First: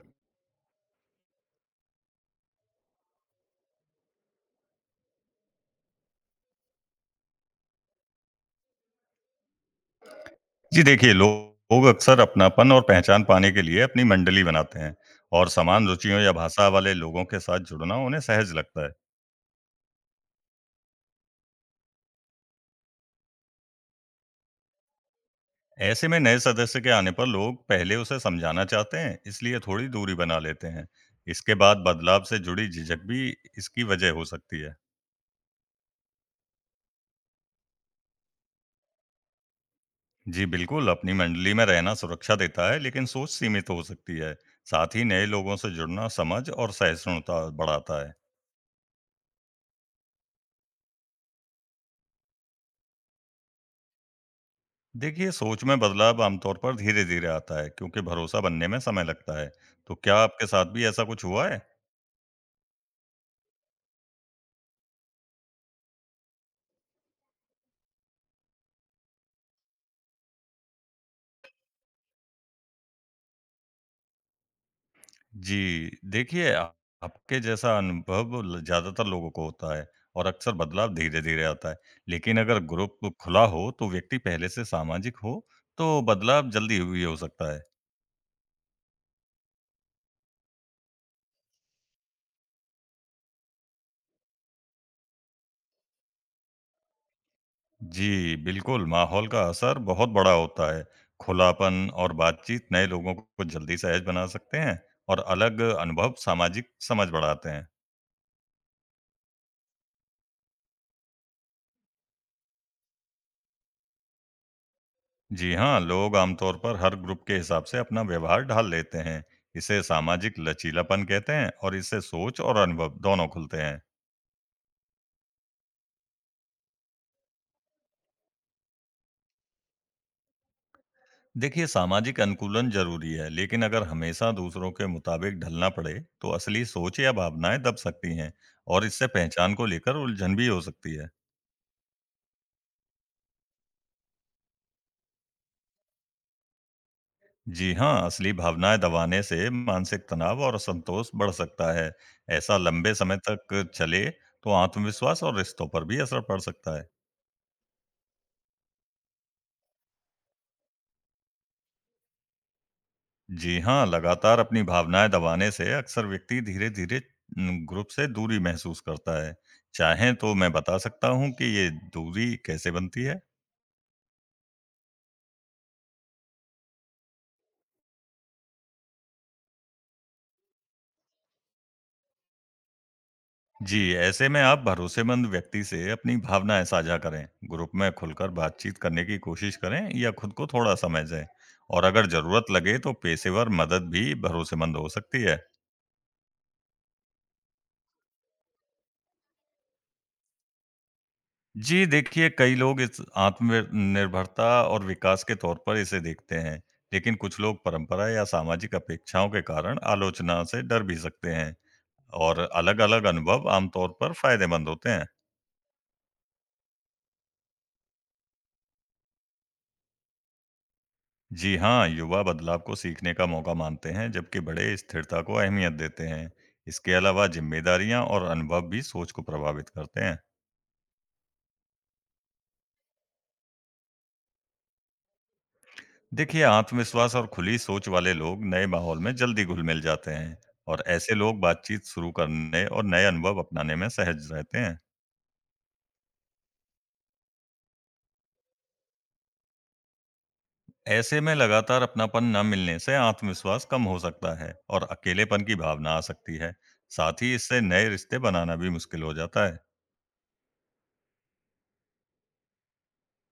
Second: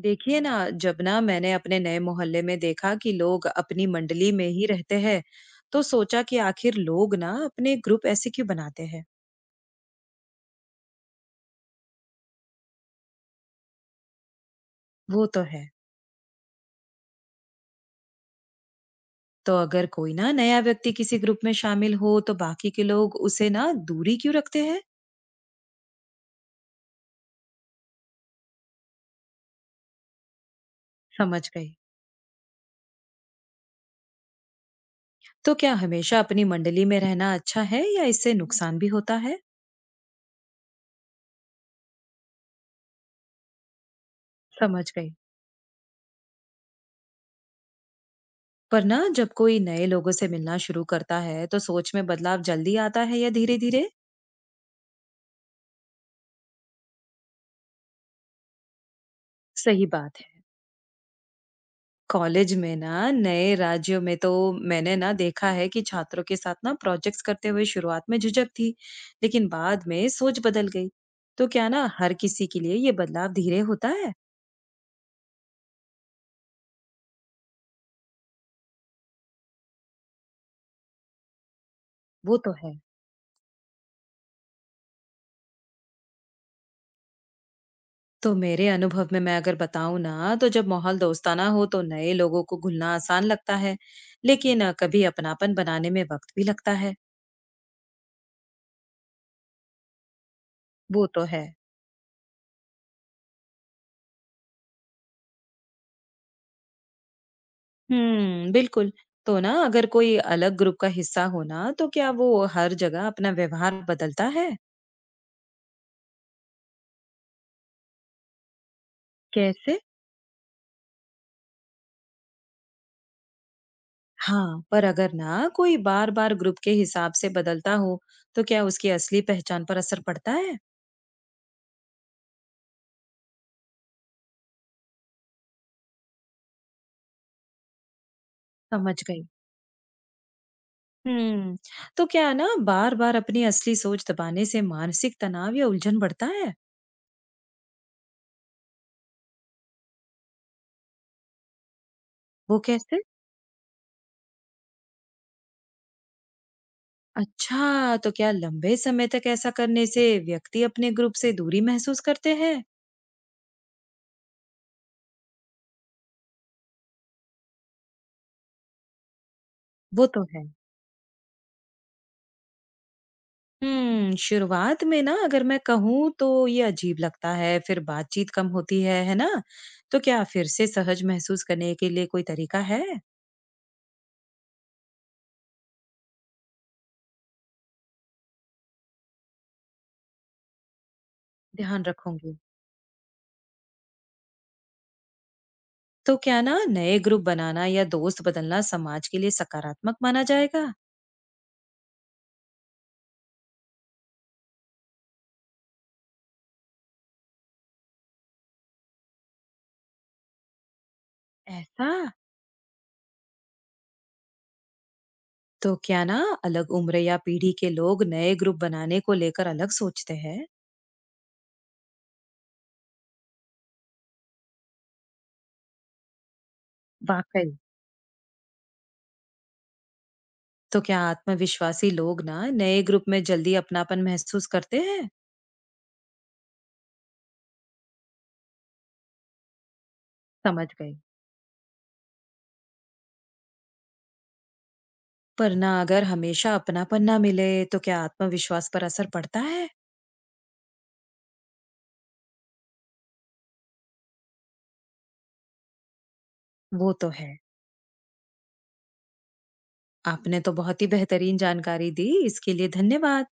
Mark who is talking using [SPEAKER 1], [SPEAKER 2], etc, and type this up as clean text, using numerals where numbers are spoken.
[SPEAKER 1] देखिए ना, जब ना मैंने अपने नए मोहल्ले में देखा कि लोग अपनी मंडली में ही रहते हैं, तो सोचा कि आखिर लोग ना अपने ग्रुप ऐसे क्यों बनाते हैं।
[SPEAKER 2] जी देखिए, लोग अक्सर अपनापन और पहचान पाने के लिए अपनी मंडली बनाते हैं
[SPEAKER 1] वो तो
[SPEAKER 2] और
[SPEAKER 1] है।
[SPEAKER 2] समान रुचियों या भाषा वाले लोगों के साथ जुड़ना उन्हें सहज लगता है।
[SPEAKER 1] तो अगर कोई ना नया व्यक्ति किसी ग्रुप में शामिल हो, तो बाकी के लोग उसे ना दूरी क्यों रखते हैं।
[SPEAKER 2] ऐसे में नए सदस्य के आने पर लोग पहले उसे समझाना चाहते हैं, इसलिए थोड़ी दूरी बना लेते हैं।
[SPEAKER 1] समझ
[SPEAKER 2] इसके
[SPEAKER 1] गई।
[SPEAKER 2] बाद बदलाव से जुड़ी झिझक भी इसकी वजह हो सकती है।
[SPEAKER 1] तो क्या हमेशा अपनी मंडली में रहना अच्छा है या इससे नुकसान भी होता है।
[SPEAKER 2] जी बिल्कुल, अपनी मंडली में रहना सुरक्षा देता है, लेकिन सोच सीमित हो सकती है।
[SPEAKER 1] समझ
[SPEAKER 2] साथ ही
[SPEAKER 1] गई।
[SPEAKER 2] नए लोगों से जुड़ना समझ और सहिष्णुता बढ़ाता है।
[SPEAKER 1] पर ना जब कोई नए लोगों से मिलना शुरू करता है, तो सोच में बदलाव जल्दी आता है या धीरे धीरे।
[SPEAKER 2] देखिए, सोच में बदलाव आमतौर पर धीरे-धीरे आता है क्योंकि भरोसा बनने में समय लगता है।
[SPEAKER 1] सही
[SPEAKER 2] तो क्या
[SPEAKER 1] बात है।
[SPEAKER 2] आपके साथ भी ऐसा कुछ हुआ है?
[SPEAKER 1] कॉलेज में ना नए राज्यों में तो मैंने ना देखा है कि छात्रों के साथ ना प्रोजेक्ट्स करते हुए शुरुआत में झिझक थी, लेकिन बाद में सोच बदल गई। तो क्या ना हर किसी के लिए ये बदलाव धीरे होता है?
[SPEAKER 2] जी, देखिए आ आपके जैसा अनुभव ल ज़्यादातर लोगों को होता है और अक्सर बदलाव धीरे-धीरे आता है।
[SPEAKER 1] वो
[SPEAKER 2] लेकिन
[SPEAKER 1] तो
[SPEAKER 2] अगर
[SPEAKER 1] है।
[SPEAKER 2] ग्रुप खुला हो, तो व्यक्ति पहले से सामाजिक हो, तो बदलाव जल्दी भी हो सकता है।
[SPEAKER 1] तो मेरे अनुभव में मैं अगर बताऊं ना, तो जब माहौल दोस्ताना हो तो नए लोगों को घुलना आसान लगता है, लेकिन कभी अपनापन बनाने में वक्त भी लगता है।
[SPEAKER 2] जी, बिल्कुल, माहौल का असर बहुत बड़ा होता है।
[SPEAKER 1] वो तो है।
[SPEAKER 2] खुलापन और बातचीत नए लोगों को जल्दी सहज बना सकते हैं और अलग अनुभव सामाजिक समझ बढ़ाते हैं।
[SPEAKER 1] हम्म, बिल्कुल। तो ना अगर कोई अलग ग्रुप का हिस्सा हो ना, तो क्या वो हर जगह अपना व्यवहार बदलता है।
[SPEAKER 2] जी हाँ, लोग आमतौर पर हर ग्रुप के हिसाब से अपना व्यवहार ढाल लेते हैं।
[SPEAKER 1] कैसे?
[SPEAKER 2] इसे सामाजिक लचीलापन कहते हैं और इससे सोच और अनुभव दोनों खुलते हैं।
[SPEAKER 1] हाँ, पर अगर ना कोई बार-बार ग्रुप के हिसाब से बदलता हो, तो क्या उसकी असली पहचान पर असर पड़ता है?
[SPEAKER 2] देखिए, सामाजिक अनुकूलन जरूरी है, लेकिन अगर हमेशा दूसरों के मुताबिक ढलना पड़े, तो असली सोच या भावनाएं दब सकती हैं और
[SPEAKER 1] समझ
[SPEAKER 2] इससे
[SPEAKER 1] गई।
[SPEAKER 2] पहचान को लेकर उलझन भी हो सकती है।
[SPEAKER 1] हम्म, तो क्या है ना, बार-बार अपनी असली सोच दबाने से मानसिक तनाव या उलझन बढ़ता है?
[SPEAKER 2] जी हाँ, असली भावनाएं दबाने से मानसिक तनाव और असंतोष बढ़ सकता है। ऐसा
[SPEAKER 1] वो
[SPEAKER 2] लंबे
[SPEAKER 1] कैसे?
[SPEAKER 2] समय तक चले, तो आत्मविश्वास और रिश्तों पर भी असर पड़ सकता है।
[SPEAKER 1] अच्छा, तो क्या लंबे समय तक ऐसा करने से व्यक्ति अपने ग्रुप से दूरी महसूस करते हैं?
[SPEAKER 2] जी हाँ, लगातार अपनी भावनाएँ दबाने से अक्सर व्यक्ति धीरे-धीरे ग्रुप से दूरी महसूस करता है।
[SPEAKER 1] वो
[SPEAKER 2] चाहें
[SPEAKER 1] तो
[SPEAKER 2] तो
[SPEAKER 1] है।
[SPEAKER 2] मैं बता सकता हूँ कि ये दूरी कैसे बनती है?
[SPEAKER 1] शुरुआत में ना अगर मैं कहूँ तो ये अजीब लगता है, फिर बातचीत कम होती है ना? तो क्या फिर से सहज महसूस करने के लिए कोई तरीका है?
[SPEAKER 2] जी, ऐसे में आप भरोसेमंद व्यक्ति से अपनी भावनाएँ साझा करें, ग्रुप में खुलकर बातचीत करने की कोशिश करें या खुद को थोड़ा समय दें और
[SPEAKER 1] ध्यान
[SPEAKER 2] अगर
[SPEAKER 1] रखूंगी।
[SPEAKER 2] ज़रूरत लगे तो पेशेवर मदद भी भरोसेमंद हो सकती है।
[SPEAKER 1] तो क्या ना नए ग्रुप बनाना या दोस्त बदलना समाज के लिए सकारात्मक माना जाएगा?
[SPEAKER 2] जी, देखिए कई लोग इस आत्मनिर्भरता और विकास के तौर पर इसे देखते हैं, लेकिन कुछ लोग परंपरा या सामाजिक अपेक्षाओं के कारण आलोचना से डर भी सकते हैं
[SPEAKER 1] ऐसा?
[SPEAKER 2] और अलग-अलग अनुभव आमतौर पर फायदेमंद होते हैं।
[SPEAKER 1] तो क्या ना अलग उम्र या पीढ़ी के लोग नए ग्रुप बनाने को लेकर अलग सोचते हैं?
[SPEAKER 2] जी हाँ, युवा बदलाव को सीखने का मौका मानते हैं, जबकि बड़े स्थिरता को अहमियत देते हैं। इसके अलावा
[SPEAKER 1] वाकई।
[SPEAKER 2] जिम्मेदारियां और अनुभव भी सोच को प्रभावित करते हैं।
[SPEAKER 1] तो क्या आत्मविश्वासी लोग ना नए ग्रुप में जल्दी अपनापन महसूस करते हैं?
[SPEAKER 2] देखिए, आत्मविश्वास और खुली सोच वाले लोग नए माहौल में जल्दी घुल-मिल जाते हैं
[SPEAKER 1] समझ
[SPEAKER 2] और
[SPEAKER 1] गई।
[SPEAKER 2] ऐसे लोग बातचीत शुरू करने और नए अनुभव अपनाने में सहज रहते हैं।
[SPEAKER 1] पर ना अगर हमेशा अपनापन ना मिले तो क्या आत्मविश्वास पर असर पड़ता है?
[SPEAKER 2] ऐसे में लगातार अपनापन न मिलने से आत्मविश्वास कम हो सकता है और अकेलेपन की भावना आ सकती है।
[SPEAKER 1] वो तो
[SPEAKER 2] साथ
[SPEAKER 1] है।
[SPEAKER 2] ही इससे नए रिश्ते बनाना भी मुश्किल हो जाता है।
[SPEAKER 1] आपने तो बहुत ही बेहतरीन जानकारी दी, इसके लिए धन्यवाद।